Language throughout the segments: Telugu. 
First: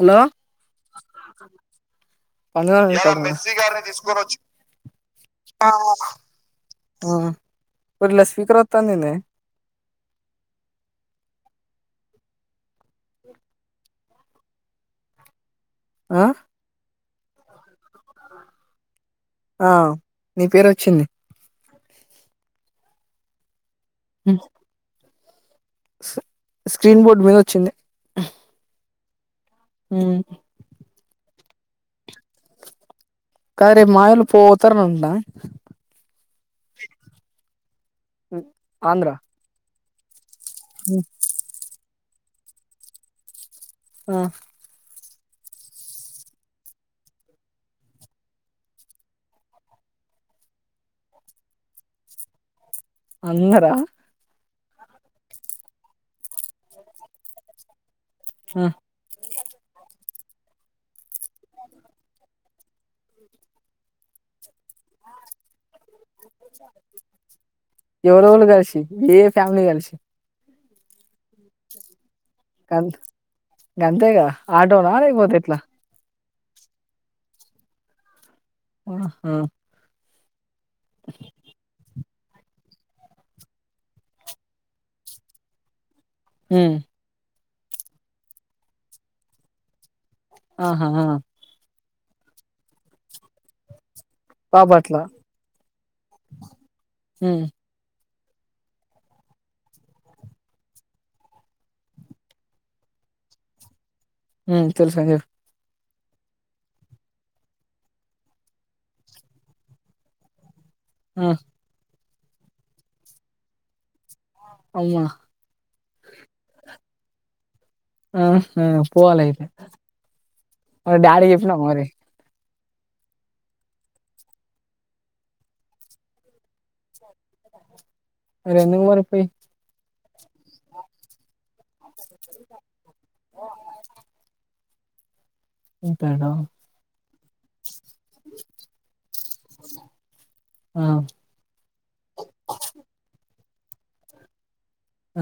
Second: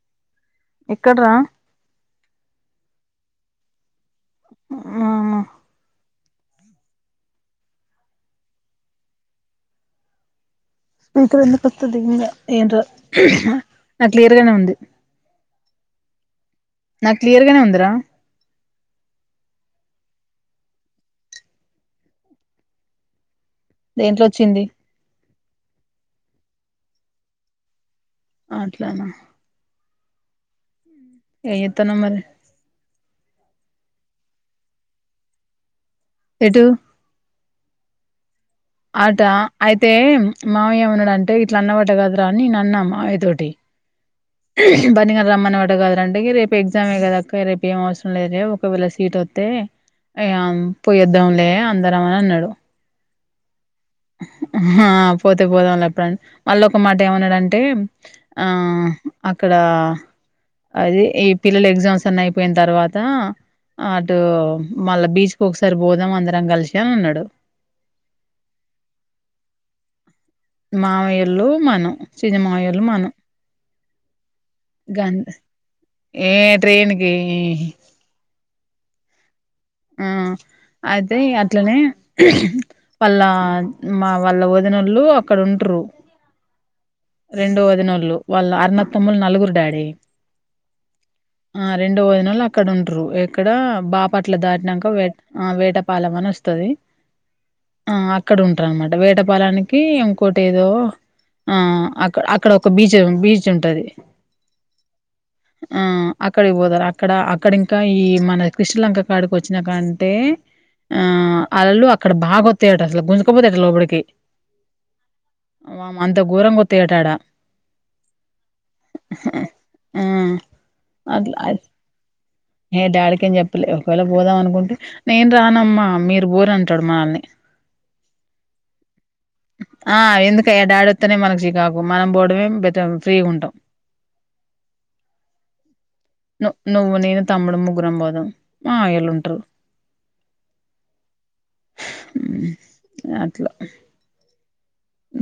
హలో ఎక్కడ్రా [unintelligible] హలో ఆహా ఆ మరి లాస్వీకర్ వత్తాందేంది ఏంటో నాక్ క్లియర్గానే ఉంది. ఆ? నాక్ క్లియర్గానే ఉందిరా! ఆ, నీ పేరోచ్చింది. దేంట్లోచ్చింది? స్ స్క్రీన్ బోర్డ్ మీద ఒచ్చింది. ఆంటి ట్లనా హ్మ్ ఎంజెత్తానవ్ మరి? కాద్ రేపు మాయోళ్ళు పోతరనుందా? ఎటు? ఉమ్ అటా అయిప్ తే మావయ్య ఏమన్నడంటే, ఇట్ల అన్నవాట గదా? దాన్నిన్నన్న మావయ్య తోటి. ఆ బండినడ్ప్ రమ్మన్నవట కదరంటే, రేపు ఎగ్జామే కదాక్క రేపు ఏం అవసరం లేదులే, ఒకవేళ సీట్ ఒత్తే అ ఇగ పోయ్యేద్దాంలే అందరమని అన్నడు. అందరా? ఆ పోతె పోదాం లెక్పొత్ఎప్పుడ మళ్ళ ఒక్కమాట ఏమన్నడంటే? ఆ, అక్కడా అది ఈ పిల్లల ఎగ్జామ్స్ అన్నయిపోయిన్తర్వాత, అటూ మళ్ళ బీచ్ కు ఒకసారి పోదాం అందరం కలిసి అని అన్నాడు. ఎవరెవరు కలిసి ఏ ఏ ఫ్యామిలీ కల్షి? మామయ్యోళ్ళు, మనం. సింజి మాయోళ్ళు, మనం. గంతేగా? ఆటోనా? గంత్ లెక్పోతెట్లా? ఏ ట్రైన్ కి ఆహా! ఆ అయితిగట్లనే, వాళ్ళ మా వాళ్ళ ఓదినళ్ళు అక్కడ ఉంటరు. హ్మ్ రెండో వదినోళ్లు, వాళ్ళ అరునత్తమ్మోళ్ నలుగురు డాడీ. ఆహా, ఆ ఆ రెండో వదినోళ్ళు అక్కడ ఉంటురు, ఎక్కడా బాపట్ ట్ల దాటినంకా, బాపట్ల వేట్ ఆ వేటపాలమ్ అనోస్తది. ఆ అక్ క్కడ ఉంటరు అనమాట. వేటపాలానికి ఇంకోటెదో, ఆ ఆ అక్క అక్కడ ఒక బీచు బీచ్ ఉంటది. మ్ తెల్సుగని చెప్ ఆ అక్కడికి పోతరు, అక్కడ అక్కడింకా ఈ మన క్రిష్టలంక కాడిక్ ఓచ్చినకంటే. ఆ అలల్ పక్. అక్కడ బాగోత్తాయట అసలు, గుంజకపోతా [unintelligible] లోపడికి. అమ్మా ఆ ఆమ్ అంత ఘోరంగ్. తేటాడ. ఆహా పోవాలే అయితె. ఆ మరి డాడీకి అట్లా చెప్పినావ మరి. ఏ డాడికేం చెప్పలే. ఒకవేళ పోదాం అనుకుంటె నేను రానమ్మా మీరు పోర్రి అంటాడు మనల్ని. మరెందుకు మరి పోయి. ఆ ఎందుకయ డాడోత్తనే మనకు. [unintelligible] [unintelligible] కు మనం పోవడమే బెటల్, ఫ్రీగ్ ఉంటాం. ఉంటాడా ను నువ్వు, నేను. తమ్ముడు ము. గ్గురం బోదాం. మా [unintelligible] ఉంటారు. ఆ హుమ్ అట్లా.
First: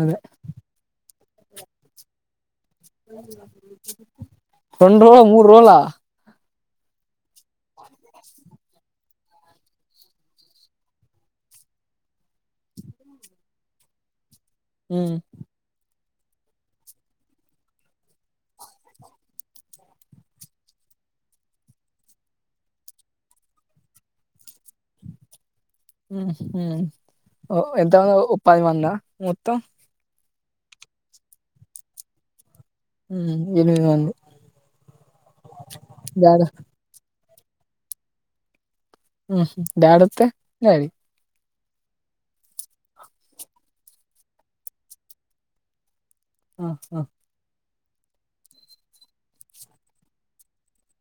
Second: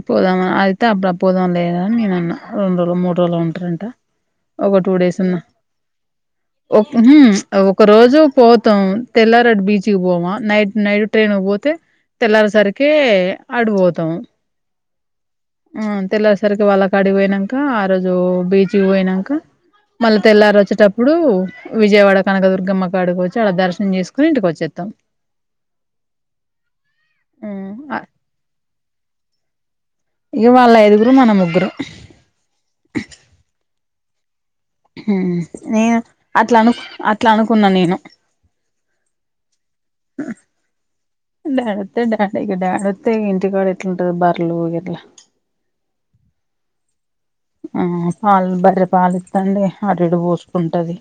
అదే పోదామా, అయితె అబ్. [unintelligible] పోదాం లేరా అని, నేన్ అన్నా. రెండు రోజులు మూడు రోజులు ఉంటారంట రెండు రోజుల్, మూడ్ రోజులా. ఒప్పిపి, అగో. ఒక రోజు పోతాం. తెల్లార్ ఆట్ బీచ్కి పోమా, నైట్ నైట్ ట్రైన్ కి పోతే. తెల్లారేసరికే ఆడ్ వోత్. త్త. హుమ్మ్. హుమ్మ్ తెల్లరేసరికి వాళ్ళ కాడికి పోయి పోయినంక, ఆ రోజు బీచ్కి పోయినంక మళ్ళ తెల్లార్ ఓచ్చేటప్పుడు, విజయవాడ కనకదుర్గమ్మ కాడికి ఓచ్చి, ఆడ దర్శనం జేసుకొని ఇంటికి ఓచ్చేత్తాం. ఉహు ఉమ్, ఓ ఎంత [unintelligible] ఓ పది మంద మొత్తం. ఇగా వాళ్ళు ఐదుగురు, మన ముగ్గురం. ఉమ్ ఎనిమిది మంది హుమ్మ్, నేను డాడ్ అట్లనుక్ అట్. ట్లా అనుకున్నా నేను. ఆహుం. డాడ్ ఒత్తే, డాడీ. డాడ్ ఒత్తే డాడి, ఇగ డాడ్ ఒత్తే ఇంటికాడ ఎట్లుంటదో బర్లు. [unintelligible] ఆ ఆ. ఆ పాల్, బర్రె పాలు ఇత్తంది అటు ఇటు పోస్కుంటది.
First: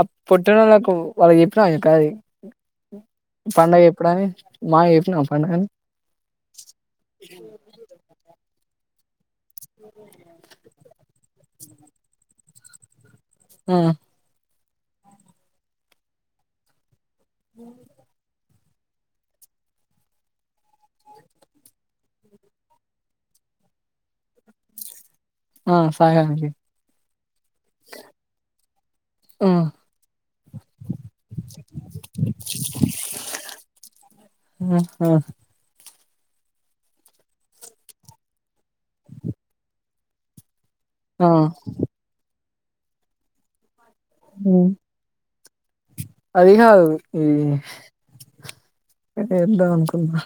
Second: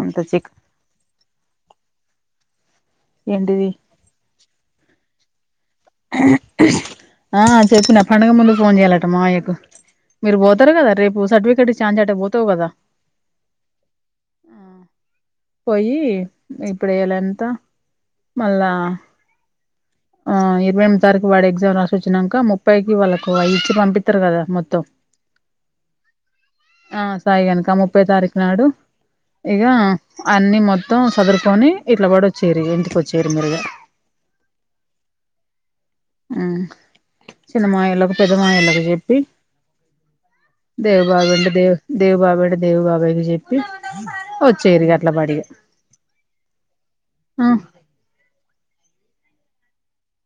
ఆ పుట్టినోళ్లకు, వాళ్ళక్ చెప్పినవ ఈ కాది. ఏంటిది పండగ చెప్పడాని [unintelligible] చెప్పినావ. హాన్ న్ ఆ చెప్పిన పడుగ ముందు ఫోన్ చేయాలట మామయ్య కు మీరు పోతారు కదా రేపు సర్టిఫికేట్ ఇస్తే అనిచ్చి అట్టే పోతావు కదా ఆ ఆ పోయి ఇప్పుడ ఎలా ఎంత మళ్ళా ఆ ఇది ఇరవై ఎనిమిది తారీకు వాడు ఎగ్జామ్ రాసి వచ్చిన వచ్చినాక ముప్పైకి వాళ్ళకు అయి ఇచ్చి పంపిస్తారు కదా మొత్తం ఆ సాయిగానికి ఆ సాయి గానికి ముప్పై తారీకు నాడు ఆ ఇక అన్ని మొత్తం చదురుకొని ఇట్లా పడి వచ్చేరు ఇంటికొచ్చేరు మీరుగ ఆ ఆ ఊహు చిన్న మావయ్య వాళ్లకు పెద్ద మామయ్య లకు చెప్పి దేవ ఆ బాబాయ్ ఉంటే దేవా దేవ బాబాయ్ ఉంటే దేవు బాబాయ్ కి చెప్పి హు వచ్చేరు ఇగ అట్లా పాడిగా అది గాదు ఈ ఆ ఎట్టా చెప్పుదాం అనుకున్నా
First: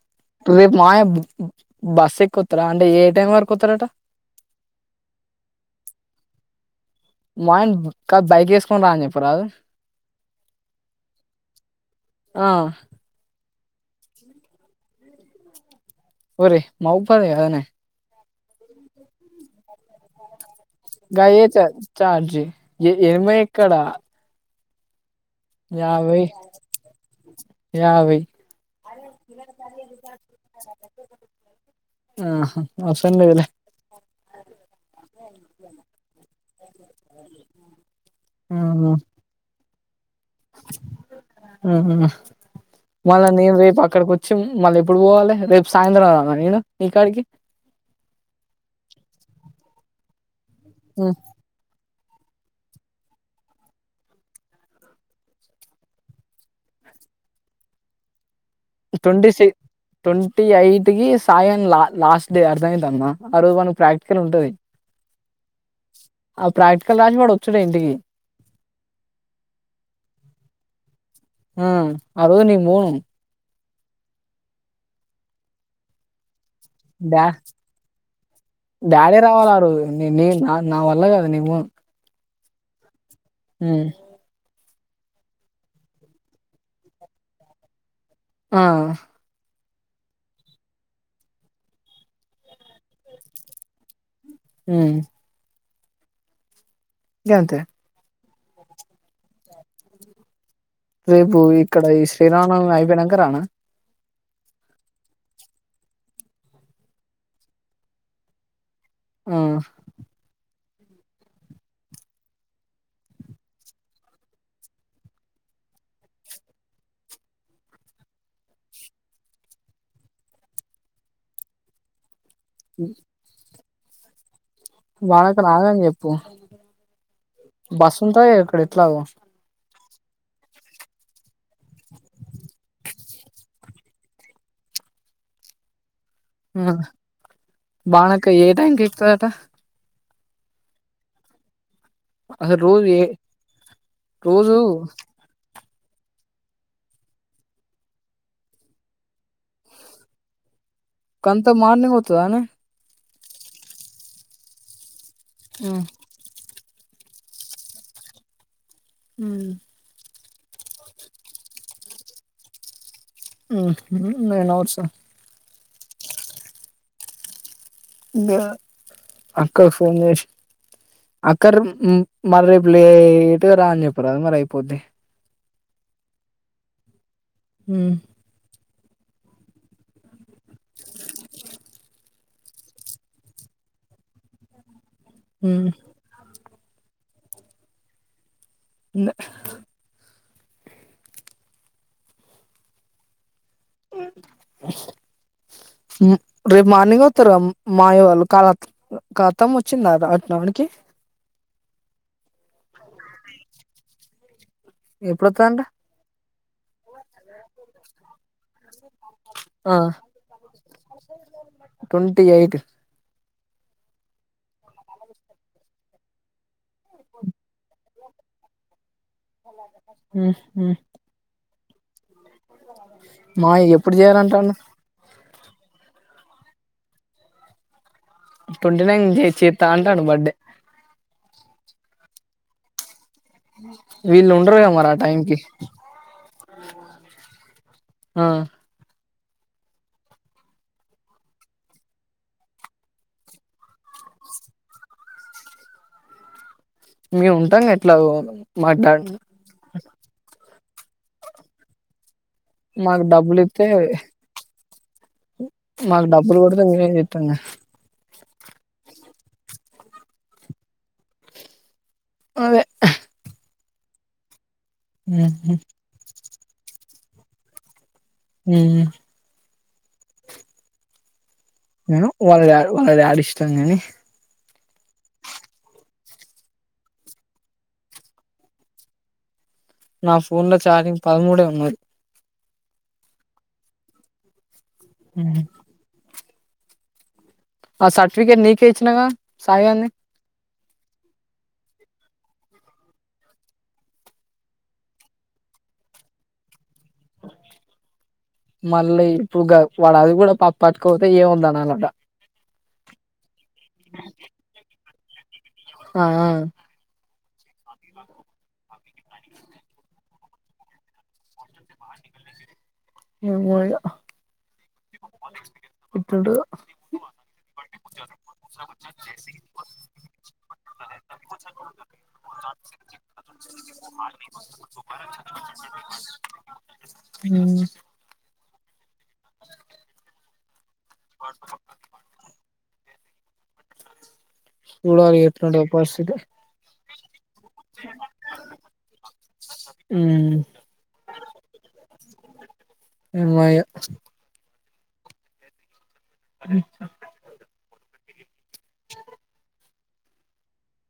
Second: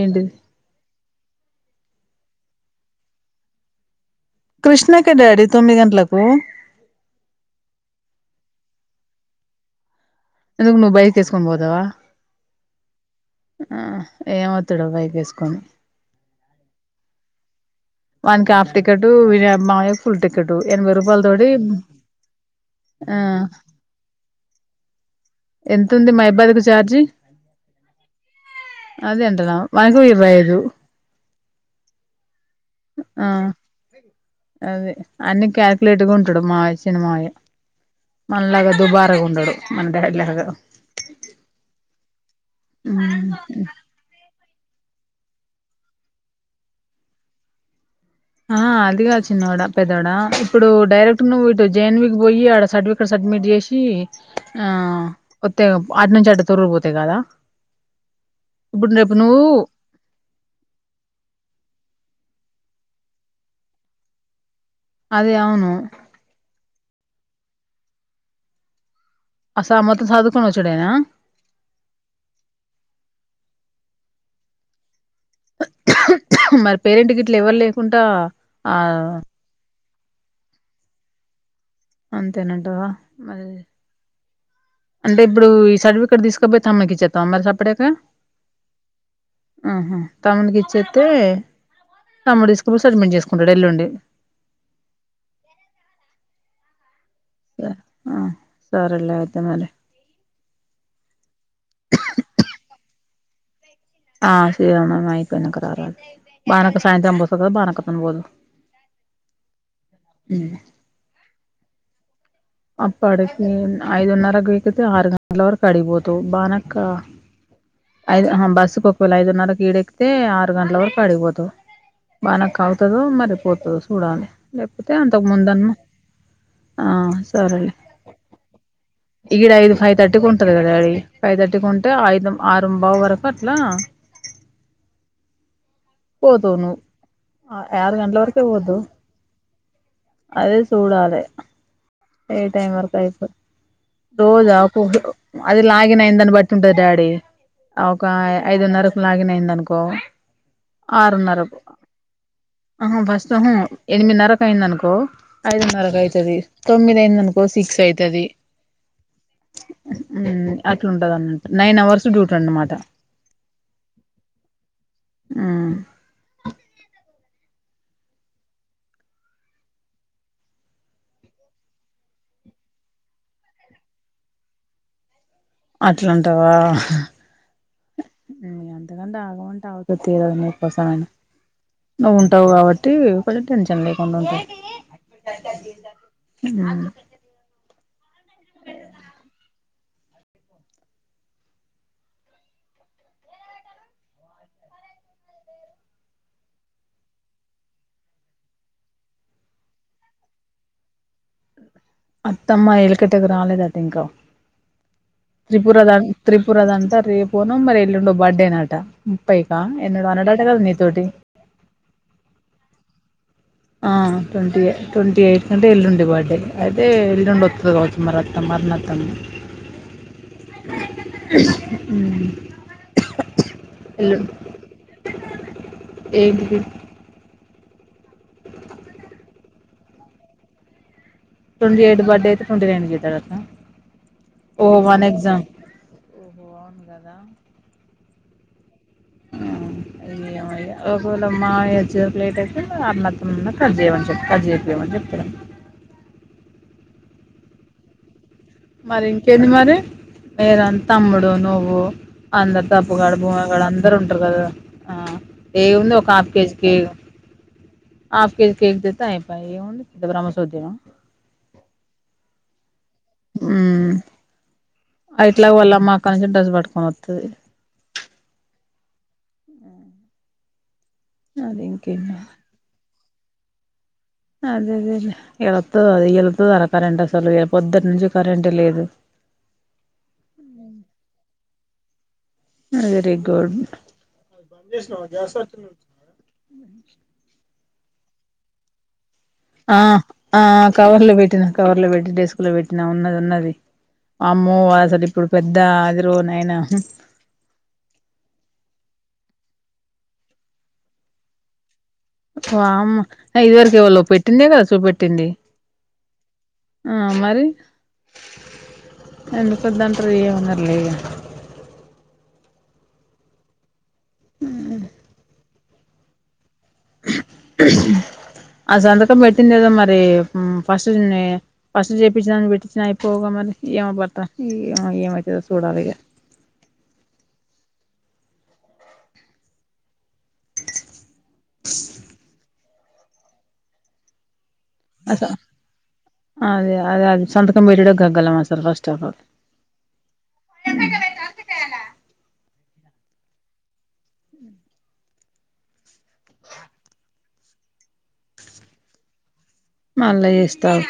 ఏంటిది రేపు మావయ్యకు బస్సు ఎక్కి వస్తారా అంటే ఏ టైం వరకు వతారట కృష్ణకే డాడీ తొమ్మిది గంటలకు మాయన్ కా బైక్ వేసుకొని రాని చెప్పు రాదు ఎందుకు నువ్వు బైక్ వేసుకొని పోతావా ఆ ఆ ఏం వత్తడో బైక్ వేసుకొని ఒరేయ్ మహాబాబాద్ గాధ నే వానికి హాఫ్ టికెట్ వి మా మావయ్యకు ఫుల్ టికెట్ ఎనభై రూపాయల గయే తోటి చార్జి ఏం ఏమో ఎక్కడ ఎంత ఉంది యాభై మహాబాబాద్ కి చార్జి యాభై అదేంటనా వానికో ఇరవై ఐదు ఆ ఆ అదే అన్ని క్యాలిక్యులేట్ గా ఉంటాడు మామయ్య చిన్న మామయ్య మనలాగా దుబారాగా ఉండడు మన డాడీ లాగా ఊహు మళ్ళా నేను రేపు అక్కడి కి వచ్చి మళ్ళీ ఎప్పుడు పోవాలి రేపు సాయంత్రం రావల్ల నేను నీ కాడికి ఆ అదిగాదు చిన్నోడా పెద్దోడా ఇప్పుడు డైరెక్ట్ నువ్వు ఇటు జేన్వికి పోయి ఆడ సర్టిఫికెట్ సబ్మిట్ చేసి ఆ వొత్తె అటు నుంచి అటు తొరగపోతే కాదా టొంటీ సి టొంటీ ఎయిట్ కి సాయన్లా లాస్ట్ డే అర్థమయితాంద ఆ రోజు మనకు ప్రాక్టికల్ ఉంటది అదే అవును ఆ ప్రాక్టికల్ రాసినోడు చుడే ఇంటికి అస మొత్తం సర్దుకొని వొచ్చుడేనా ఆ ఆ రోజు నేను పోను మరి పేరెంట్ డా గిట్లా ఎవల్ లేకుంటా ఆ డాడీ రావాలి ఆ రోజు నే నా నా వల్ల కాదు నే పోను అంతేనంటవా మరి హ్మ్ అంటే ఇబ్బుడు ఈ సర్టిఫికెట్ తీసుకపోయ్ తమ్కి ఇచ్చేత్తావ మరి సప్పిడాక అ ఆహా తమ్ముడికి ఇచ్చేత్తే తమ్ముడు తీసుకపొయ్ సబ్మిట్ చేసుకుంటాడు ఎల్లుండి హ్మ్ గంతే ఆ సరేలే అయితే మరి రేపు ఇక్కడ ఈ శ్రీరామ నవమి అయిపోయినంక రానా ఆ శ్రీరామనవమి ఐపోయినాక రా బానక సాయంతం అ పోస బానక తం పోదు ఆ అప్పటికి ఐదున్నరకి వీకితే ఆరు గంటల వరకు అడికిపోతవ్ బానక్క ఐదు ఆహా బస్సుకి ఒకవేళ ఐదున్నరకు ఈడ ఎక్కితే ఆరు గంట్ల వరకు అడికిపోతవ్ బానకవుతుదు మరిపోతు సూడాలె లేకపోతే అంతకు బానక్క ముందన్న రాదని చెప్పు ఆ సరే లే బస్సు ఉంటాయి ఇక్కడ ఎట్లాగో ఈడ ఐదు ఫై థర్టీకి ఉంటుందిగా డాడీ ఫైవ్ థర్టీకి ఉంటే ఐదు ఆరుంబావు వరకు అట్లా పోతావు నువ్వు ఆరు గంటల బానక్క వరకే ఏ టైం పోతావు కి ఎక్కువ కదా అదే సూడాలే ఏ అసలు టైమ్ రోజు వర్కా ఏ అయితాదో రోజ రోజు పో ఓహో అది లాగిన్ అయిందని బట్టి ఉంటది డాడీ ఒక ఐదున్నరకు లాగిన్ అయిండనుకో కంత మార్నింగ్ వత్తదానే ఆహ ఎనిమిదిన్నరకు అయిందనుకో ఐదున్నరకు అయితది తొమ్మిదయిందనుకో సిక్స్ అయితది ఊ ఉమ్ అట్లుందన్నమాట నైన్ అవర్స్ డ్యూటీ అన్నమాట. ఊ హుఉ నేను ఔట్సో ఊ దా అక్కక్ ఫోన్ చేశి అక్కర్ ఉం మరి రేప్ లేట్గా రా అని చెప్పరాదు మరి అయిపోద్ది. అట్లంటవా హ్మ్ అంతకంటే ఆగమంటే ఆగుతది తీరాదు నీకోసంమయినా. నువ్వు ఉంటావు కాబట్టీ కొంచం టెన్షన్ లేకుండ ఉంటది. హ్మ్ హ్మూ ఉ ఊ రేపు మార్నింగ్ ఒత్తరు మాయవాళ్ళు కాళత్తిక్ అత్తమ్మ వచ్చిందా అట్న్ రావనికి. అత్తమ్మా ఎలుకటకు రాలేదట ఇంకా ఎప్పుడొత్తదంట త్రిపుర ద త్రిపుర దంట రేపునో మరి ఎల్లుండో బర్డే నటా. ముప్పైకా ఎన్నడో అన్నడట కదా నీతోటి. ట్వంటీ ఎయిట్ ఆ ట్వంటీయే ట్వంటీ ఎయిత్ అంటే ఎల్లుండి బర్డే. అయితే [unintelligible] వత్తది గావచ్చు మరి అత్తమర్ణత్తమ్ హ్మ్ హ్మ్ మ్మ్ మావయ్య ఎప్పుడు ఎల్లు చెయ్యాలంటాండు. ఏంటిది ట్వంటీ నైన్ చే చేత్తా అంటాడు బర్త్డే. ట్వంటీ ఎయిట్ కి బర్త్డే అయితే ట్వంటీ నైన్త్ కి చేత్తడ వీళ్ళు ఉండరు గదా మరి ఆ టైం కీ ఎగ్జామ్ ఆ అయ్యమయ ఒకవేళ మావయ వచ్చేవరకు లేట్ అయితే అత్తమ్మనన్న కట్ జేయమని చెప్ కట్ జేపీయమని చెప్తడేమో. మేము ఉంటాంగా ఎట్లాగో. మాకు డ మరి ఇంకేంది మరీ [unintelligible] తమ్ముడు నువ్వూ. అందరు మాకు తప్పుగాడు డబ్బులు బూమగాడు ఇత్తే అందరు ఉంటరు గదరా. ఆ ఏం ఉంది మాకు ఒక హాఫ్ డబ్బులు కేజీ కొడితే మేమే కేకు చేత్తంగా ఆఫ్ కేజీ కేక్ తెత్తే అయిపాయే ఏం ఉంది. పెద్ద భ్రమ్మ సోధ్యమా. అదే హ్మా అ ఉహు ఎట్లాగు వాళ్ళమ్మ అక్కడ నుంచెలి డ్రెస్ పట్టుకొని వత్తదీ. ఊఊ అది ఇంకేం నేను కాదు. వాళ్ళడాడి వాళ్ళ డాడి ఇష్ ష్టం గానీ. అదేలేండి ఇయాలొత్తదా అది ఇయాలొత్తదారా కరెంట్ అసలు ఇగ పొద్దటి నుంచి కరెంటే లేదు. నా ఫోన్ లో చార్జింగ్ పదమూడే ఉం మరి వెరీ గుడ్ బంద్ చేసినావా గ్యాస్ హ్మ్. వస్తుంది [unintelligible] ఆ సర్టిఫికేట్ నీకే ఇచ్చినగా సాయి ఆ గాంది ఆ కవర్లు పెట్టిన కవర్ లో పెట్టి డెస్క్ లో పెట్టినా ఉన్నది ఉన్నది అమ్మో అసలు ఇప్పుడు పెద్ద అదిరో నాయనా మళ్ళీ ఇప్పుగ వాడు అది కూడా ప్ ప్పట్టుకోతే ఏముందని అనాలంట వామ్మో ఇది వరకు ఎవళ్ళో లో పెట్టిందే కద చుపట్ ట్టింది ఆ ఆ మరి ఎందుకొద్దాంటరు ఎమన్నార్లే ఇగ మీ వోళ్ళు ఇప్పుడు ఆ సంతకం పెట్టిందేదో మరి మ్ ఫస్ట్ ని ఫస్ట్ చేపించిని పెట్టించిన అయిపోగా మరి ఏమ భర్త ఏమవుతుందో చూడాలి ఇగ ఉమ్ వా చూడాలి అస ఎట్లుందో పరిస్థితి అదే అదే అం సంతకం పెట్టడం గగ్గలం అసలు ఫస్ట్ ఆ పాపక్ ఉమ్ అమ్మయ అ ఆ మళ్ళ చేస్త ఆగు